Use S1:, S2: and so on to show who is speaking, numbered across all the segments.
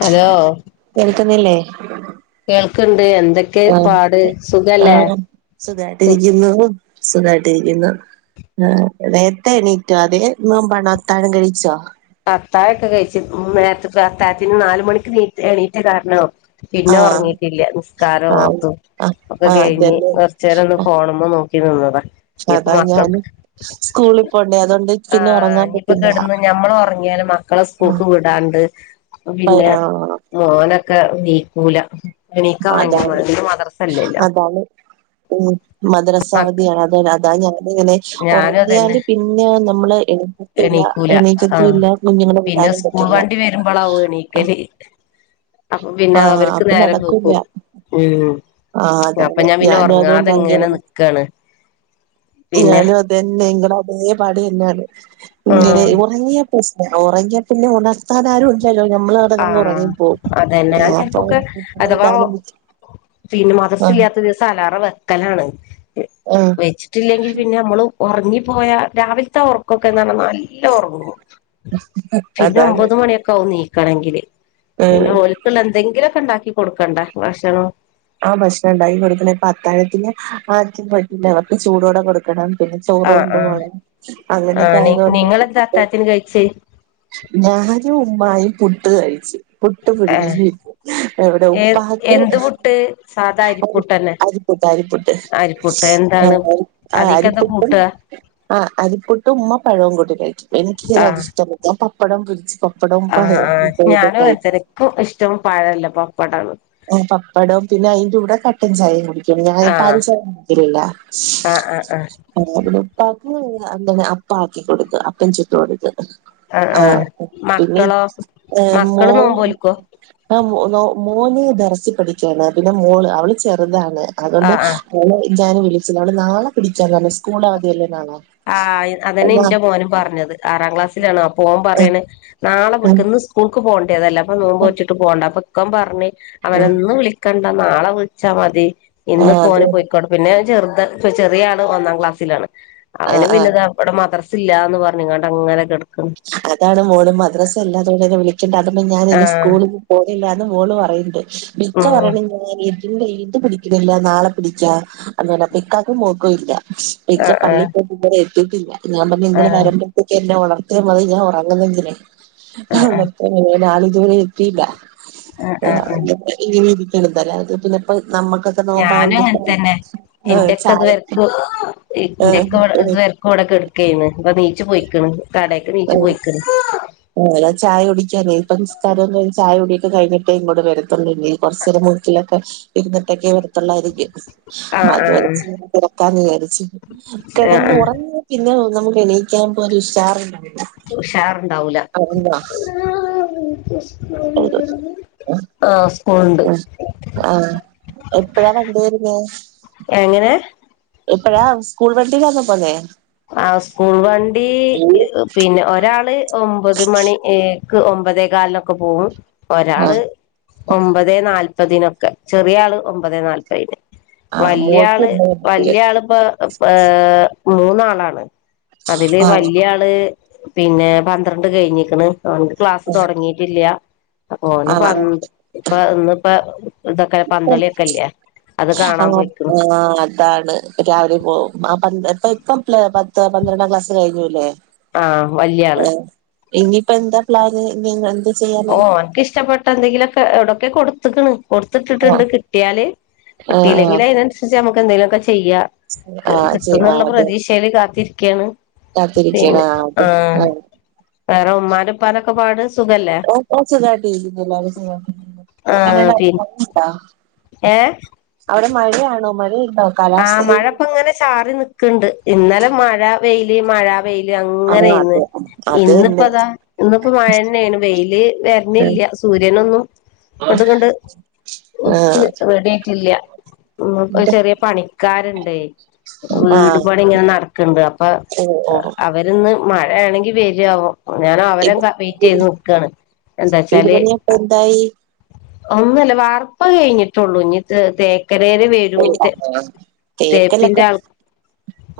S1: Hello
S2: കേൾക്കുന്നില്ലേ
S1: കേൾക്ക്ണ്ട് എന്
S2: ആഹ് ആഹ് സുഖായിട്ടിരിക്കുന്നു സുഖായിട്ടിരിക്കുന്നു നേരത്ത എണീറ്റോ അതേയ് നോമ്പാണൊ അത്താഴം കഴിച്ചോ
S1: അത്താഴം ഒക്കെ കഴിച്ചു നേരത്തെ അത്താഴത്തിന് നാല് മണിക്ക് ണി എണീറ്റ കാരണം പിന്നെ
S2: ആഹ്
S1: ഉറങ്ങിട്ടില്ല നിസ്കാരം
S2: ആഹ്
S1: ഓത്തും
S2: ആഹ്
S1: ഒക്കെ
S2: ആഹ്
S1: കഴിഞ്ഞ്
S2: അതന്നെ
S1: കുറച്ചു നേരം ഒന്ന് ഫോണുമ്പോ നോക്കീ ക്കി ഇരുന്നതാ ഇനിപ്പ
S2: അതാ
S1: മക്കൾക്
S2: ഞാനും സ്കൂളിൽ പോണ്ടേ അതുകൊണ്ട് പിന്നെ
S1: ആഹ്
S2: ഉറങ്ങാൻ
S1: ഇനിപ്പ
S2: പറ്റില്ല
S1: കെടന്ന് ഞമ്മൾ ഒറങ്ങി ങ്ങിയാല് മക്കളെ സ്കൂള്ക്ക് വിടാണ്ട്
S2: ആഹ്
S1: പിന്നെ
S2: ആഹ്
S1: മോനൊക്കെ ണീക്കൂല എണീക്കാൻ ഭയങ്കര
S2: അതാണ്
S1: മടി ഇന്ന് മദ്രസല്ലല്ലോ
S2: അതാണ് ഉം മദ്രസ അവധിയാണ് [unintelligible] അതാ ഞ ങ്ങനെ
S1: ഞാനും അതന്നെ
S2: ഉറങ്ങിയാല് പിന്നെ നമ്മള് എണീക്കത്തില്ല
S1: എണീക്കൂല ആഹ്
S2: എണീക്കതേയില്ല
S1: പിന്നെ സ്കൂൾ വണ്ടി വരുമ്പോളാവും എണീക്കല് അപ്പം പിന്നെ
S2: ആഹ്
S1: അവർക്ക്
S2: അപ്പൊ
S1: നേരം
S2: നടക്കൂല്ല
S1: വേഗും ഉമ്
S2: ആഹ്
S1: അപ്പം
S2: അതാണ്
S1: ഞാൻ പിന്നെ
S2: ഞാനും
S1: ഉറങ്ങാതെ ഇങ്ങനെ
S2: അതുകൊണ്ടാണ്
S1: നിക്കാണ് പിന്നെ
S2: ഞാനും അതന്നെ ഇങ്ങനെ പാടിയെന്നാണ് ഇങ്ങനെ
S1: ആഹ്
S2: ഉറങ്ങിയ പ്രസ് ഉറങ്ങിയ പിന്നെ ഉണർത്താത് ആരും ഇല്ലലൊ ഞമ്മള് അടെങ്ങനെ
S1: ആഹ്
S2: ഉറങ്ങി
S1: അതന്നെ ഞാൻ
S2: പോവും അപ്പം
S1: ചെലപ്പോക്കെ അഥവാ
S2: [unintelligible]
S1: പിന്നെ മദ്രസ ഇല്ലാത്ത ദിവസം അലാറ വെക്കലാണ്
S2: ആഹ്
S1: വെച്ചിട്ടില്ലെങ്കിൽ പിന്നെ നമ്മളും ഉറങ്ങി പോയാ രാവിലത്തെ ഉറക്കൊക്കെ എന്നർഞ്ഞ നല്ല ഉറങ്ങും പിന്നെ
S2: അതാണ്
S1: ഒമ്പത് മണിയൊക്കെ ആകും നീക്കണെങ്കില്
S2: ഏഹ്
S1: പിന്നെ ഓൽക്കുള്ള എന്തെങ്കിലും ഒക്കെ ഉണ്ടാക്കി കൊടുക്കണ്ടെ ഭക്ഷണം
S2: ആഹ് ഭക്ഷണം ഇണ്ടാക്കി കൊടുക്കണ ഇപ്പൊ അത്താഴത്തിൻ ആർക്കും പറ്റൂല പ്പം ചൂടോടെ കൊടുക്കണം പിന്നെ ചോറ്
S1: ആഹ്
S2: കൊണ്ട്
S1: ആഹ്
S2: പോണം അങ്ങനെ കെ
S1: ആഹ്
S2: ആയതു കൊണ്ട്
S1: നിങ്ങളെന്താ അത്താഴത്തിന് കഴിച്ചേ
S2: ഞാനും ഉമ്മായിം പുട്ട് കഴിച്ചി പുട്ട്
S1: ഏഹ്
S2: [unintelligible] എവിടെ ഉപ്പാക്
S1: ട്ട് സാധാ അരി പുട്ടല്ലേ
S2: അരിപ്പുട്ട് അരിപ്പുട്ട് ആഹ്
S1: അതിക്കെന്താ
S2: അരിപ്പുട്ട്
S1: കൂട്ടാ
S2: ആഹ് അരിപ്പുട്ടും ഉമ്മ പഴും കൂട്ടി കഴിച്ചു എനിക്ക്
S1: ആഹ്
S2: അത്ഷ്ടല്ല ഞാൻ പപ്പടം പിരിച്ച് [unintelligible]
S1: ആഹ് ആഹ് ഞാനും അങ്ങനെ തന്നെ ഇന്ക് ഇഷ്ടം പഴല്ല പപ്പാടാണ്
S2: ആഹ് പപ്പടും പിന്നെ അയിന്റെ കൂടെ കട്ടൻ ചായ കു കൽ ഞാ പാൽ
S1: ആഹ്
S2: ചേർത്ത് ടികലില്ല [unintelligible]
S1: ആഹ് ആഹ് ആഹ്
S2: ഉമ് അന്തെ അപ്പ ആക്കി കൊടുക്ക് അപ്പ ചുട്ട് കൊടുത്ത് ആഹ് പിന്നെ ഏഹ് മോ
S1: മക്കള് നോമ്പോൽക്കോ
S2: ആ നോ മോന് ദർസ് പഠിക്കാണ് പിന്നെ മോള് അവള് ചെറുതാണ് അതോണ്ട്
S1: ആഹ് ആഹ്
S2: മോള് ഞാൻ വിളി ച്ചില്ല നാളെ പിടിക്കാന്ന് പറഞ് സ്കൂളവതി അല്ലേ നാളെ
S1: ആ അതെന്നെ
S2: ആഹ്
S1: ഇന്റെ മോനും പറഞ്ഞത് ആറാം ക്ലാസ്സിലാണ് അപ്പോൻ
S2: ആഹ്
S1: പറയാണ് നാളെ പിടിക്ക ഇന്ന് സ്കൂൾക്ക് പോണ്ടേതല്ലേ അപ്പൊ നോമ്പ്
S2: ആഹ്
S1: നോറ്റ്ട്ട് പോണ്ട അപ്പൊ ഇക്കം പർഞ്ഞ് അതല്ല ഇന്ന് വിളിക്കണ്ട നാളെ വിളിച്ചാ മതി ഇന്ന്പ്പോന്
S2: അതെ
S1: പൊയ്ക്കോട്ടെ പിന്നെ ചെറു ചെറിയാള് ഒന്നാം ക്ലാസ്സിലാണ് അവന്
S2: ആഹ് ആഹ്
S1: പിന്നെ ത വടെ മദ്രസ് സില്ലാന്ന് പറഞ്ങ്ങാണ്ടങ്ങനെ കെട്
S2: അതാണ് മോളും മദ്രസ ഇല്ലാത്തോണ്ടെന്നെ വിളിക്കണ്ട അതോണ്ട് ഞാൻ ഇന്ന്
S1: ആഹ്
S2: സ്കൂളിലും പോ ഇല്ലന്ന് മോള് പറയ്ണ്ട് ഇക്ക
S1: ഉം
S2: പറയണ ഞാനീ ഇന്ന് ഇത് പിടിക്ക്ണില്ല നാളെ പിടിക്ക അന്ന് പർഞ് ഇക്കാക്കും മോക്കും ല്ല ഇക്ക
S1: ആഹ് ആഹ്
S2: പള്ളിപ്പോയിട്ട് ത് വരെ എത്തിട്ടില്ല ഞാൻ പറഞ്ഞു നിങ്ങളെ
S1: ആഹ്
S2: വരമ്പോഴത്തേക്കെന്നെ [unintelligible] ത്യാ മതി ഞാൻ ഉറങ്ങുന്നെന്തിന
S1: ആഹ് ആഹ്
S2: [unintelligible] ആള് ഇത് ദൂരെ എത്തില്ല
S1: ആഹ് ആഹ് ആഹ്
S2: [unintelligible]
S1: ഞാനും അങ്ങൻത്തെന്നെ
S2: ആഹ്
S1: ഇന്റെക്ക
S2: ചായ
S1: ഇതുവെര്ക്കും ഇന്റെക്ക ഇത്
S2: ആഹ്
S1: വെ [unintelligible] കെട്ക്കേന്ന് ഇപ്പൊ ണീച്ച് പൊയ്ക്ക്ണ്
S2: [unintelligible] ചായ കുടിക്ക നേപ്പസ്കാരം ചായ കുടി കഴിഞ്ഞിട്ടേ ഇങ്ങോട്ട്‌ വരത്തുള്ളൂ ഇല്ലിൽ കൊർച്ചേരം മൂക്കിലൊക്കെ ഇര്ന്നിട്ടേ വ
S1: ആഹ് ആഹ്
S2: [unintelligible]
S1: ആഹ് ആഹ്
S2: കെടന്ന്
S1: ആഹ്
S2: ഒറങ്ങിയ പിന്നെ നമുക്ക് എണീക്കമ്പോ ഒരു ഉഷാർ ണ്ടാവൂല
S1: ഉഷാറ്ണ്ടാവൂല
S2: [unintelligible]
S1: സ്കൂളുണ്ട്
S2: ഉം ആ എപ്പഴാ വണ്ടി വെരുന്നേ
S1: എങ്ങനെ
S2: എപ്പഴാ സ്കൂൾ വണ്ടിലാന്നൊ പോന്നേ
S1: ആ സ്കൂൾ വണ്ടി പിന്നെ ഒരാള് ഒമ്പത് മണി ഏ ക്ക് ഒമ്പതേ കാലിനൊക്കെ പോകും
S2: ആഹ്
S1: ഒരാള് ഒമ്പതേ നാൽ പ്പതിനൊക്കെ ചെറിയാള് ഒമ്പതെ നാൽപ്പതിന്
S2: ആഹ് മോൾക്ക്
S1: വല്ല്യാള്
S2: ഉണ്ട്
S1: വല്ല്യായാളിപ്പൊ പ്പ മൂന്നാളാണ് അതില്
S2: ആഹ്
S1: വല്ല്യാള് പിന്നെ പന്ത്രണ്ട് കഴിഞ്ഞിക്കണു അതുകൊണ്ട് ക്ലാസ് തുടങ്ങിയിട്ടില്ല്യ അപ്പ ഓന്
S2: ആഹ്
S1: പന്ന് ഇപ്പ ഇന്നിപ്പ ഇതൊക്കെ
S2: അപ്പം
S1: പന്തളിയൊക്കെല്ലേ അത്
S2: ആ
S1: കാണാൻ പോയിക്ക്ണ്
S2: ആ അതാണ് രാവിലെ പോകും പന്ത്ര എപ്പ ഇപ്പം ത്തില് പത്ത് പന്ത്രണ്ടാം ക്ലാസ് കഴിഞ്ഞുല്ലേ
S1: ആഹ് വല്യ ആള്
S2: ഏ ഇനിയിപ്പ എന്താ പ്ലാന് ഇനി എങ്ങാണ്ട്
S1: ഓ ഓൻക്കിഷ്ടപ്പെട്ട എന്തെങ്കിലുമൊക്കെ എവിടൊക്കെയൊ കൊടുത്തക്കണു കൊടുത്തിട്ടിട്ടുണ്ട്
S2: ആഹ്
S1: കിട്ടിയാല്
S2: ആഹ് ആഹ്
S1: കിട്ടില്ലെങ്കിലതിനനുസരിച്ച് നമുക്കെന്തെങ്കിലുവൊക്കെ ചെ ചെയ്യാം കി
S2: ആഹ് ചെ
S1: കിട്ടുന്നുള്ള
S2: ആഹ് അതെ
S1: പ്രതീഷേല് കാത്തിരിക്കയാണ്
S2: കാത്തിരിക്കണ
S1: പിന്നെ
S2: ആഹ്
S1: അ
S2: അതെ
S1: ആഹ
S2: ആഹ്
S1: വേറെ ഉമ്മാന്റെ ഉപ്പാന്റെക്കെ പാട് സുഖല്ലേ
S2: ഓ ഓ സുഗായിട്ടിരിക്കുന്നു എല്ലാരും സുഗായിട്ടിരിക്കുന്നു
S1: ആഹ് പിൻ
S2: [unintelligible]
S1: ഏഹ്
S2: അവിടെ മഴയാണോ മഴ
S1: ആ മഴപ്പങ്ങനെ ചാറി നിക്കണ്ട് ഇന്നലെ മഴ വെയില് മഴ വെയില്
S2: ആഹ്
S1: അങ്ങനെയിന്ന്
S2: അതെ അത് തന്നെ
S1: ഇന്നിപ്പോതാ ഇന്നിപ്പോ മഴന്നെയാണ് വെയില്
S2: ഉം
S1: വരണില്ല സൂര്യനൊന്നും അങ്ങട്ട് ങ്ങട്ട് ഒദിച്ച്
S2: ആഹ്
S1: റെഡിയായിട്ടില്ല ഉം പ്പ
S2: ടെ
S1: ചെറിയ പണിക്കാരണ്ടെ
S2: ആഹ്
S1: വീടുപണി ഇങ്ങനെ നടക്കണ്ട് അപ്പ
S2: ഓഹ് ഓഹ്
S1: അവരിന്ന് മഴയാണെങ്കി വരൊ ആവോ ഞാനവരേം ക വെയിറ്റ് ചെയ്ത് നിക്കാണ് എന്താച്ചാല്
S2: ഇടിപണിയൊക്കെ എന്തായി
S1: ഒന്നുല്ല വാർപ്പ് കഴിഞ്ഞിട്ടൊള്ളൂ ഇനി തേ തേക്കലേര് വരും തേ തേപ്പിന്റെ
S2: തേക്കലൊക്കെ
S1: ആള്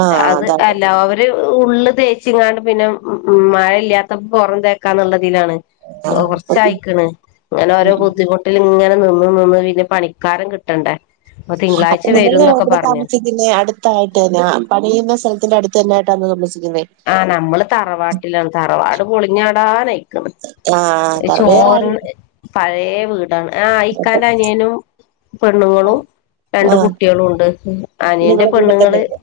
S2: ആഹ്
S1: അത്
S2: അതാണ്
S1: എല്ലാവരും ഉള്ള് തേച്ചിങ്ങാണ്ട് പിന്നെ മഴ ഇല്ലാത്തപ്പം പുറം തേക്കാന്നുള്ളത് ദിലാണ്
S2: ആഹ്
S1: കുറച്ചായിക്കിണ് ഇങ്ങനെ ഓരോ ബുദ്ധിമുട്ടില് ഇങ്ങനെ നിന്ന് നിന്ന് പിന്നെ പണിക്കാരിം കിട്ടണ്ടേ തിങ്കളാഴ്
S2: അല്ല ഇവിടെ താമസിക്കുന്ന അടുത്തായിട്ട് തന്നെ പണിയുന്ന സ്ഥലത്തിന്റെ അടുത്ത് തന്നൊയിട്ട തമ
S1: ആഹ് നമ്മള് തറവാട്ടിലാണ് തറവാട് പൊളിഞ്ഞാടാനായി
S2: ആഹ് ത വേറെ ആര്
S1: ചോർന്ന് പയേ ആ ഇക്കാന്റെ അനിയനും പെണ്ണുങ്ങളും രണ്ട്
S2: ആഹ്
S1: കുട്ടികളും ഉണ്ട് അനിയന്റെ
S2: നിങ്ങളെ കൂടെ
S1: പെണ്ണുങ്ങള്
S2: തന്നെയുണ്ട്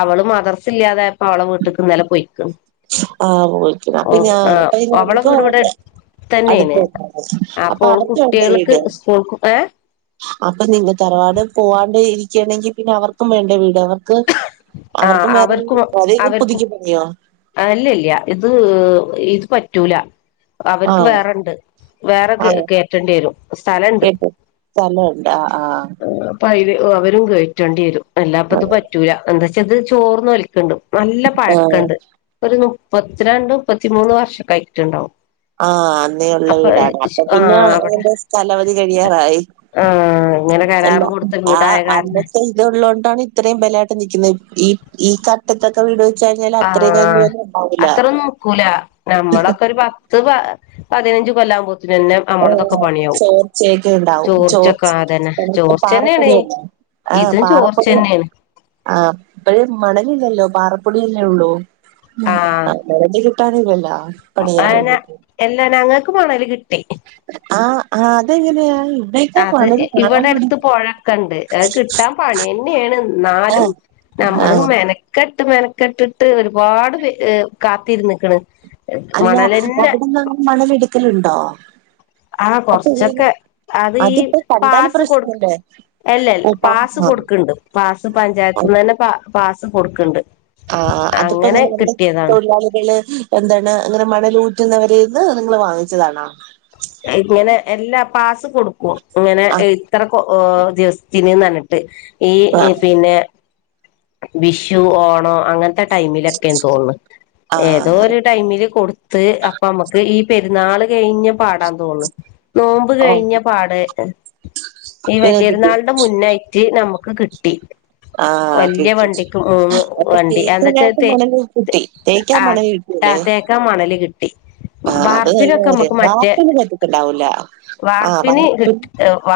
S1: അവള് മദർസില്ലാതായപ്പോ അവളെ വീട്ട്ക്ക് ഇന്നല പൊയ്ക്കിണ്
S2: ആഹ് പോളിക്ക അപ്പൊ ഞൻ
S1: അവളെ വീട് ഇവിടെ
S2: [unintelligible] അടുത്ത
S1: തന്നെയാണ്
S2: അപ്പൊ
S1: ഓള്
S2: അവർക് ഉണ്ടോ
S1: കുട്ടികൾക്ക്
S2: വീട്
S1: സ്കൂൾക്കും ഏ
S2: അപ്പൊ നിങ്ങ തറവാട് പോവാണ്ട് ഇരിക്കയാണെങ്കിൽ പിന്നെ അവർക്കും വേണ്ടെ വീട് അവർ
S1: ആ
S2: അവർക്കും വേറെ രീതി അതും
S1: അവർക്കും
S2: പുതുക്കി പണിയോ
S1: അല്ല ഇല്ല ഇത് ഇത് പറ്റൂല അവർക്ക്
S2: ആഹ്
S1: വേറെണ്ട് വേറെ
S2: ആഹ്
S1: കേറ്റേണ്ടി വരും സ്ഥലുണ്ട്
S2: ആഹ
S1: അവരും കേയറ്റേണ്ടി വരും അല്ലാപ്പത് പറ്റൂല എന്താ വെച്ചാ ഇത് ചോർന്ന ഒലിക്ണ്ട് നല്ല
S2: ആഹ്
S1: പഴക്കണ്ട് ഒരു മുപ്പത്തിരണ്ട് മുപ്പത്തിമൂന്ന് വർഷക്കായിട്ടിട്ടുണ്ടാവും
S2: ആഹ അന്നേള്ള വീടാണ് അപ്പൊ
S1: ആ
S2: പിന്നെ
S1: അവിടെ
S2: എറെ സ്ഥലവധി കഴിയാറായി
S1: ആ ഇങ്ങനെ
S2: അല്ല
S1: കരാറ് കൊടുത്ത
S2: ആ
S1: വീടായ കാരണം
S2: അന്നത്തെ ഇത് ഉള്ളതുകൊണ്ടാണ് ഇത്രയും ബലമായിട്ട് നിലക്കുന്നത് ഈ ഈ കട്ടത്തൊക്കെ വീട് കഴിഞ്ഞാൽ
S1: ആഹ
S2: അത്രയൊക്കെ ഒന്നും ഉണ്ടാവൂല.
S1: അത്ര നോക്കൂല നമ്മളൊക്കെ ഒരു പത്ത് പതിനഞ്ച് കൊല്ലാവുമ്പോ ത്തിനന്നെ നമ്മളതൊക്കെ
S2: ഏഹ്
S1: പണിയാവും
S2: ചോർച്ചയൊക്കെ ഉണ്ടാവും.
S1: ചോർച്ചൊക്കെ
S2: ചോർച്ച
S1: ആതന്നെ
S2: നമുക്ക്
S1: ചോർച്ച തന്നെയണ
S2: പാറപ്പൊടിയല്ലേ.
S1: ഇതും ചോർച്ചന്നെയാണ്
S2: ആഹ ഇപ്പയ് മണലില്ലല്ലോ പാറപ്പൊടിയല്ലേ ഉള്ളൂ മണൽ കിട്ടാനില്ല ലോ
S1: അന എല്ലാ ഞങ്ങക്ക് മണല് കിട്ടി
S2: ആഹ ആ അതെങ്ങനെയായി
S1: അത് ഇവിടെ അടുത്ത് പുഴക്കെണ്ട് അത് കിട്ടാൻ പണി തന്നെയാണ് എന്നാലും
S2: ആഹ് ആഹ്
S1: നമ്മളും മെനക്ക ഇട്ട് മെനക്കെട്ടിട്ട് ഒരുപാട് കാത്തിരുന്ന്ക്ണ്
S2: അല്ല അവിടന്ന്ങ്ങെ മണലെടുക്കലുണ്ടോ
S1: ആഹ
S2: അപ്പൊ എങ്ങനെ?
S1: കൊറച്ചൊക്കെ അത് ഈ
S2: അതിപ്പോ കണ്ടാല്
S1: പാസ് കൊടുക്ക
S2: പ്രശ്നല്ലേ?
S1: അല്ല
S2: ഓ
S1: പാസ് കൊടുക്കണ്ട് പാസ്സ് പഞ്ചായത്തി നിന്ന് തന്നെ പാസ്സ് കൊടുക്കണ്ട്
S2: ആ അതിപ്പോ
S1: അങ്ങനെ
S2: എങ്ങനെ ന
S1: കിട്ടിയതാണ്
S2: തൊഴിലാളികള് എന്താണ് അങ്ങനെ മണലൂറ്റുന്നവരെൽന്ന് നിങ്ങൾ വാങ്ങിച്ചതാണോ
S1: ഇങ്ങനെ എല്ലാ പാസ് കൊടുക്കും ഇങ്ങനെ ഇത്ര ഓ ദിവസത്തിന്ന് ന്ന്നിട്ട് ഈ
S2: ആഹ്
S1: പിന്നെ വിഷു ഓണംോ അങ്ങനത്തെ ഏതോ ടൈമിലൊക്കെ തോന്നുന്നു ഏതോ
S2: ആഹ്
S1: ടൈമ കൊടുത്ത് അപ്പോ നമ്മക്ക് ഈ പെരുന്നാൾ കഴിഞ്ഞ് പാടാൻ തോന്നു നോമ്പ് കഴിഞ്ഞ
S2: ഓക്കെ
S1: പാട ഈ
S2: നിങ്ങൾക്ക് കിട്ടി
S1: വലിയൊരുന്നാളുടെ മുന്നയിറ്റ് നമുക്ക് കിട്ടി
S2: ആഹ് ഓക്കെ
S1: വലിയ
S2: ഓക്കെ.
S1: വണ്ടിക്ക്ും മൂന്ന്
S2: അപ്പൊ
S1: വണ്ടി എന്താ
S2: തേക്കാനായിട്ട്
S1: വച്ചാ
S2: മണല് കിട്ടി. തേക്കാൻ മണല്
S1: ആ
S2: കിട്ടൂല്ലേ?
S1: തെക്ക് മണല് കിട്ടി
S2: ആഹ് അത് നല്ല
S1: ബാർപ്പിനൊക്കെ
S2: കാര്യം.
S1: നമുക്ക് മറ്റേ
S2: വാർപ്പിന് പറ്റത്തുണ്ടാവൂല. ആഹ്
S1: ബാർപ്പന്
S2: വാർപ്പ്
S1: കിട്ട വ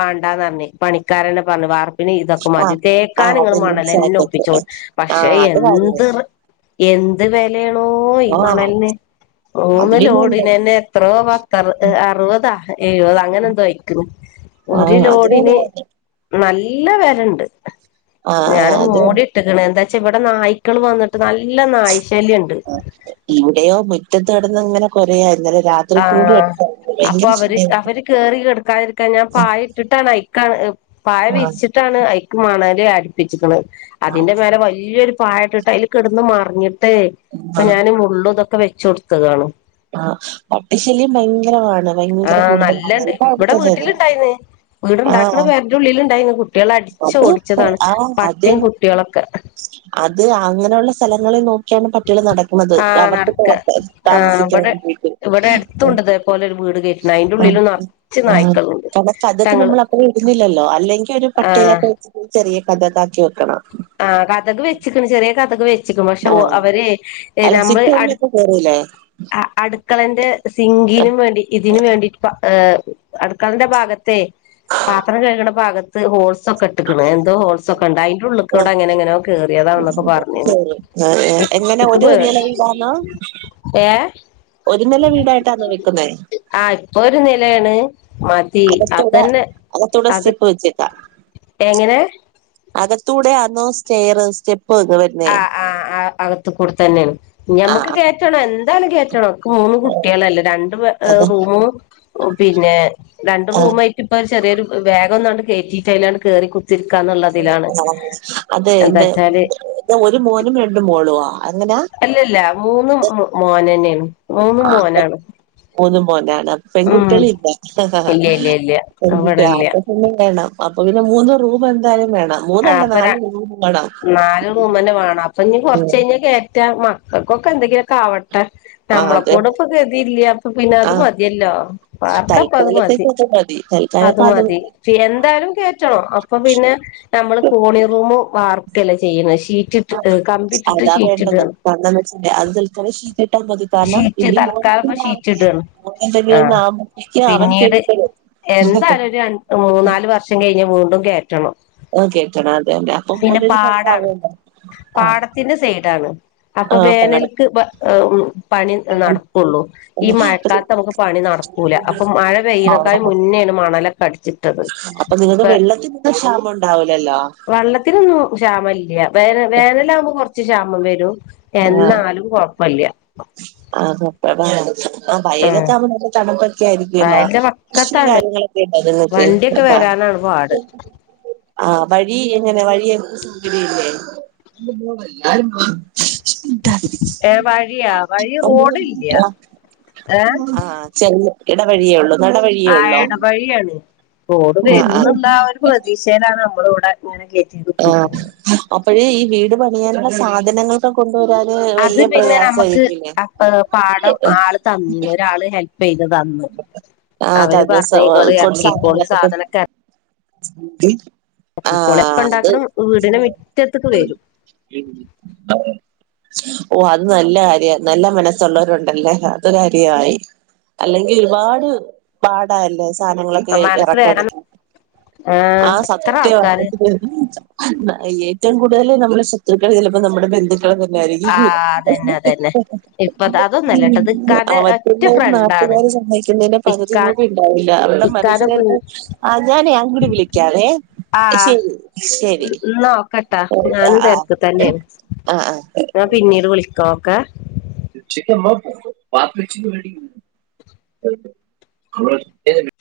S1: പണിക്കാര പറഞ്ഞു വാർപ്പിന് ഇതൊക്കെ മതി
S2: ആഹ്
S1: തേക്കാ
S2: ആഹ്
S1: നിങ്ങൾ മ
S2: അതന്നെ
S1: ഇന്നലെന്നെ
S2: ചാക്കൊക്കെ.
S1: ഒപ്പിച്ചോ പക്ഷെ
S2: ആഹ് അത് കാര്യായി.
S1: എന്ത് എന്ത് വിലയാണോ ഈ
S2: ആഹ്
S1: മണ്ണലിന്
S2: അത്
S1: മൂന്ന്
S2: പിന്നല്ലേ
S1: ലോഡിനന്നെ എത്രയോ പത്തറു അറുപതാ എഴുപത അങ്ങനെ എന്തോ ആയിക്കുന്നു ഒരു
S2: ആഹ് അത്
S1: ലോഡിന്
S2: വേണം.
S1: നല്ല വിലുണ്ട്
S2: ആഹ്
S1: ഞാൻ
S2: ആഹ് അത് വേണം.
S1: മൂടി ഇട്ടക്കണ എന്താ വച്ചാ ഇവിടെ നായ്ക്കള് വന്നിട്ട് നല്ല നായ ശല്യുണ്ട്
S2: അ ഇങ്ങനെ കൊറ
S1: ആഹ് അപ്പൊ അവര്
S2: ശല്യമായിരുന്നു.
S1: അവര് കേറി കിടുക്കാതിരിക്കാൻ ഞാൻ പായ ഇട്ടിട്ടാണ പായ
S2: ആഹ്
S1: വിരിച്ചിട്ടാണ് ഐക്ക് മണ്ണലിന് അടിപ്പിച്ചിരിക്കുന്നത്
S2: ആഹ്
S1: അതിന്റെ മേലെ വലിയൊരു പഴട്ടിട്ട് അതിൽ കിടന്ന് മറിഞ്ഞിട്ടേ ഇപ്പൊ ഞാൻ മുള്ളും ഇതൊക്കെ വെച്ച കൊടുത്തുകാണ്
S2: ആ പടി ശല്യം ഭയങ്കരാണ് ഭയങ്കര
S1: ആഹ്
S2: കൂടുതലാണ്
S1: നല്ലണ്ട്
S2: എന്താ
S1: ഇവിടെ
S2: അടുത്തത്
S1: വീട്ടിലുണ്ടായിന്ന് വീടുണ്ടാക്കണ പേരയുടെ ഉള്ളില ഇണ്ടായിന്ന് കുട്ടികള അടിച്ചു
S2: അത്
S1: ഓടിച്ചതാണ്
S2: ആഹ്
S1: പട്ടിയും
S2: അതന്നെ
S1: കുട്ടികളൊക്കെ
S2: അത് അങ്ങനെയുള്ള സ്ഥലങ്ങളിൽ നോക്ക ാണ് പട്ടിള നടക്കുന്നത്
S1: ആഹ്
S2: അവർക്കൊക്കെ
S1: നടക്ക ആഹ്
S2: താമസിക്കാൻ
S1: ഇവിടെ
S2: വേണ്ടിട്ട്
S1: ഇവിടെ അടുത്തുണ്ട് ഇതേപോലെ ഒരു വീട് കേറ്റണ അയിന്റെ ഉള്ളില് നറച്ച് നായ്ക്കളുണ്ട്
S2: കട അതൊക്കെ
S1: ഞങ്ങള്
S2: നമ്മൾ അപ്പ ഇരുന്നില്ലല്ലോ അല്ലെങ്ക ഒരു
S1: ആഹ്
S2: പട്ടയിലൊക്കെ വെ ചെറിയ കഥ താക്കി വെക്കണം
S1: ആ കതക് വെച്ച്ക്ണ്. ചെറിയ കതക് വെച്ചിക്ണ്. പക്ഷെ
S2: ആഹ്
S1: അവര്
S2: അല്ല
S1: നമ്മള്
S2: സിറ്റ്
S1: അട്
S2: ഔട്ടിലൊക്കെ കേറൂലേ?
S1: അടുക്കളന്റെ സിങ്കിനും വേണ്ടി ഇതിന് വേണ്ടി ഏഹ് അടുക്കളന്റെ ഭാഗത്തെ പാത്രം കഴുകണ ഭാഗത്ത് ഹോൾസ് സൊക്കെട്ടക്ണ്. എന്തോ ഹോൾസൊക്കണ്ട് അയ്ൻ്റെ ഉള്ള് ക്കൂടെ അങ്ങനെ എങ്ങനോ കേറിയതാന്നൊക്കെ പറഞ്ഞീന്ന്.
S2: ശരി എങ്ങനെ
S1: ഇക്ക്
S2: ഒരു
S1: പേ
S2: നില വീടാന്നോ
S1: ഏഹ്
S2: ഒരു നില വീടായിട്ടാണോ വെക്കുന്നേ
S1: ആ ഇപ്പൊ ഒരു നിലേണ് മതി
S2: അകത്തൂടെ
S1: അതന്നെ
S2: അകത്തൂടെ
S1: അത്
S2: സ്റ്റെപ്പ് വെച്ചേക്കാ
S1: എങ്ങനെ
S2: അകത്തൂടെ ആന്നോ സ്റ്റേയറ്. സ്റ്റ
S1: ആഹ് ആഹ് ആ അകത്ത് കൂടെ തന്നേണ്
S2: ആ
S1: ഞമ്മക്ക് കേറ്റണം എന്താലും കേറ്റണം. ഇക്ക് മൂന്ന് കുട്ടിയേളല്ലേ രണ്ട് പേ
S2: അത്
S1: റൂമും പിന്നെ രണ്ടു
S2: ആ
S1: റൂം ആയിട്ട് ഇപ്പൊ ചെറിയൊരു വേഗം ഒന്നാണ്ട് കേറ്റിട്ട് അയ്ലാണ്ട് കേറി കുത്തിരിക്കാന്നുള്ളതിലാണ്
S2: അതെ
S1: എന്താ
S2: എന്തെ
S1: വച്ചാല്
S2: ഒരു മോനും രണ്ടു മോളുവാ അങ്ങനാ
S1: അല്ലല്ല മൂന്നും മോനെന്നെണ്
S2: ആ ന്നും മൂന്നും മോനാ
S1: ഉം
S2: പെൺകുട്ടികള് ഇല്ല.
S1: ഇല്ല ഇല്ല ഇല്ല
S2: പെൺകുട്ടി
S1: ഇവിടെ ഇല്ല
S2: ആപ്പ പിന്നെ വേണം അപ്പൊ പിന്നെ മൂന്ന് റൂമ് എന്തായാലും വേണം
S1: ആ
S2: മൂന്നല്ല
S1: അപ്പൊ ര
S2: നാല് റൂം വേണം
S1: നാല് മൂന്നന്നെ വേണം അപ്പൊ നീ
S2: ഉം.
S1: കൊറച്ചയിഞ്ഞ കേറ്റാ മ ക്കൾക്കൊ എന്തങ്കിലക്കെ ആവ ട്ടെ.
S2: ആ
S1: നമ്മളെ
S2: അതെ
S1: കൊണ്ടിപ്പൊ ഗതി ഇല്ല. അപ്പ പിന്നെ അത്
S2: ആ
S1: മതിയല്ലോ പാർക്കാപ്പം അത് മതി
S2: തൽക്കാലത്തേക്ക് അത് മതി
S1: അത്
S2: തൽക്കാലം
S1: മതി എന്തായാലും കേറ്റണം അപ്പൊ പിന്നെ നമ്മള് കോണീ റൂമ് വാർക്കല്ലെ ചെയ്യ് ണെ
S2: ആ അതാ വേണ്ടത് പണ്ടം വെച്ചിണ്ട് അത് തൽക്കാലം ഷീറ്റ് ട്ടാ മതി കാരണം
S1: ഷീറ്റ്
S2: ഇനി മോൻ
S1: തൽക്കാലം ഇപ്പ ഷീറ്റ്
S2: കൂടാവട്ടെ.
S1: ഇടാണ്
S2: മോനെന്തെങ്കിലും ഒന്ന്
S1: ആഹ്
S2: ആവ്മ്പത്തേക്ക് അവൻ
S1: പിന്നീട്
S2: കേറ്റിത്തരും
S1: എന്തായാലും ഒരു രൺ മൂന്നാല് വർഷം കഴിഞ്ഞ് വീണ്ടും കേറ്റണം
S2: ആ കേറ്റണം അതെന്നെ അപ്പൊ
S1: പിന്നെ
S2: മോനൊരു
S1: പാടാണ്
S2: പരിവാവല്ലോ ആ
S1: പാടത്തിന്റെ സൈഡാണ് അപ്പൊ
S2: ആ പാടം
S1: വേനൽക്ക് വ ഏഹ് ഉം പണി ഹ് നടക്കുള്ളൂ ഈ മഴക്കാലത്ത് നമുക്ക് പണി നടക്കൂല അപ്പൊ മഴ പെയ്യണക്കാഴ് മുന്നേണ് മണലക്കടിച്ച് ട്ടത്
S2: അപ്പൊ നിങ്ങക്ക്
S1: പ്പ
S2: വെള്ളത്തിനൊന്നും ക്ഷാമം ഉണ്ടാവൂലല്ലോ
S1: വള്ളത്തിനൊന്നു ക്ഷാമ ല്ല്യ വേന വേനലാവ്മ്പോ കൊറച്ച് ക്ഷാമം വരും
S2: ആ
S1: എന്നാലും കൊഴപ്പല്ല്യ
S2: ആ തൊട്ടതാ ആ
S1: ഉം
S2: വയലൊക്ക ആവ്മ്പോ നല്ല തണുപ്പ ക്കെ ആയിരിക്കുല്ലോ
S1: വയലിന്റെ
S2: കൃഷി
S1: വക്കത്താണ്
S2: കാര്യങ്ങളൊക്കെണ്ടോ നിങ്ങൾക്ക്
S1: വണ്ടിയൊക്കെ
S2: അപ്പ
S1: വരാനാണ് പാട്
S2: ആ വഴി എങ്ങനെ വഴിയൊക്കെ സൗകര്യല്ലേ
S1: ഏ വഴി വഴിയാ റോഡില്ല
S2: ആ
S1: ഏ
S2: ആ ചെറിയ ഇടവഴിയേ ഉള്ളു
S1: ആ എടവഴിയാണ് റോഡ്
S2: ആഹ് ആഹ്
S1: വരുംന്ന്ള്ള ആ ഒരു പ്രതീക്ഷേലാണ് മ്മള് വടെ ഇങ്ങനെ കേ
S2: ആ അപ്പഴേ ഈ വീട് പണിയാന്ള്ള സാധനങ്ങളൊക്ക കൊ ണ്ട് വരാന്
S1: അത്
S2: വല്ല്യ
S1: പിന്നെ നമുക്ക്
S2: പ്രയാസയിരിക്കില്ലേ
S1: അപ്പ പാടം ആള് തന്നീന്ന് ഒരാള് ഹെൽപ് ചെയ്ത് തന്ന്
S2: ആ
S1: അവര് പറഞ്ഞ്
S2: തലസം
S1: ഇങ്ങള്
S2: കൊ
S1: എറക്കിക്കോളി
S2: സാനങ്ങളൊക്ക കൊ [unintelligible]
S1: [unintelligible] കൊളേ
S2: ആഹ് അത്
S1: പ്പണ്ടാക്കണം വീടിന് മിറ്റത്ത്ക്ക് വരും
S2: ഉം [unintelligible] ഓ അത് നല്ല കാര്യ. നല്ല മനസ്സുള്ളോരുണ്ടല്ലേ അതു കാര്യായി അല്ലെങ്കി ഒരുപാട് പാടാല്ലേ സ് സാനങ്ങളൊക്കെ
S1: മനസ്സ് വേദന
S2: എറക്കണെങ്കി ആ
S1: എത്ര
S2: സത്യവാ
S1: ആൾക്കാര്
S2: [unintelligible] ഏറ്റവും കൂടുതല് നമ്മളെ ശത്രുക്കൾ ചിലപ്പം നമ്മുടെ ബന്ധു ക്കള്
S1: ആ
S2: തന്നായിരിക്കും.
S1: അതന്നെ അതന്നെ ഇപ്പ
S2: നമ്മക്ക്
S1: അതൊന്നല്ലട്ടോ ഇത് ഇക്കാന്റെ ഒറ്റ
S2: പിന്നവര് നാ
S1: ഫ്രണ്ടാണ്
S2: ട്ട്ക്കാര് സമ്മയിക്കുന്നേന്റെ
S1: ഇക്കാ
S2: പകുതിപോലും ഇണ്ടാവില്ല അവര്ടെ
S1: ഇക്കാന്റെ
S2: മനസ്സിലിരിപ്പ് ആ ഞാനേ അങ്ക്ട് വിളിക്കാവേ
S1: ആ
S2: ശരി ശരി
S1: ന് ന് ഓക്കട്ടാ ഞാനും
S2: ആഹ് ആഹ്
S1: തെരക്ക് തന്നെയാണ്
S2: ആഹ് ആഹ്
S1: ഞാൻ പിന്നീട് വിളിക്ക ഓക്കെ
S2: ഉച്ചക്ക് മ്മക്ക് പത്തുച്ചിന്റെ വീട്ടിക്ക് പൂവും [inaudible]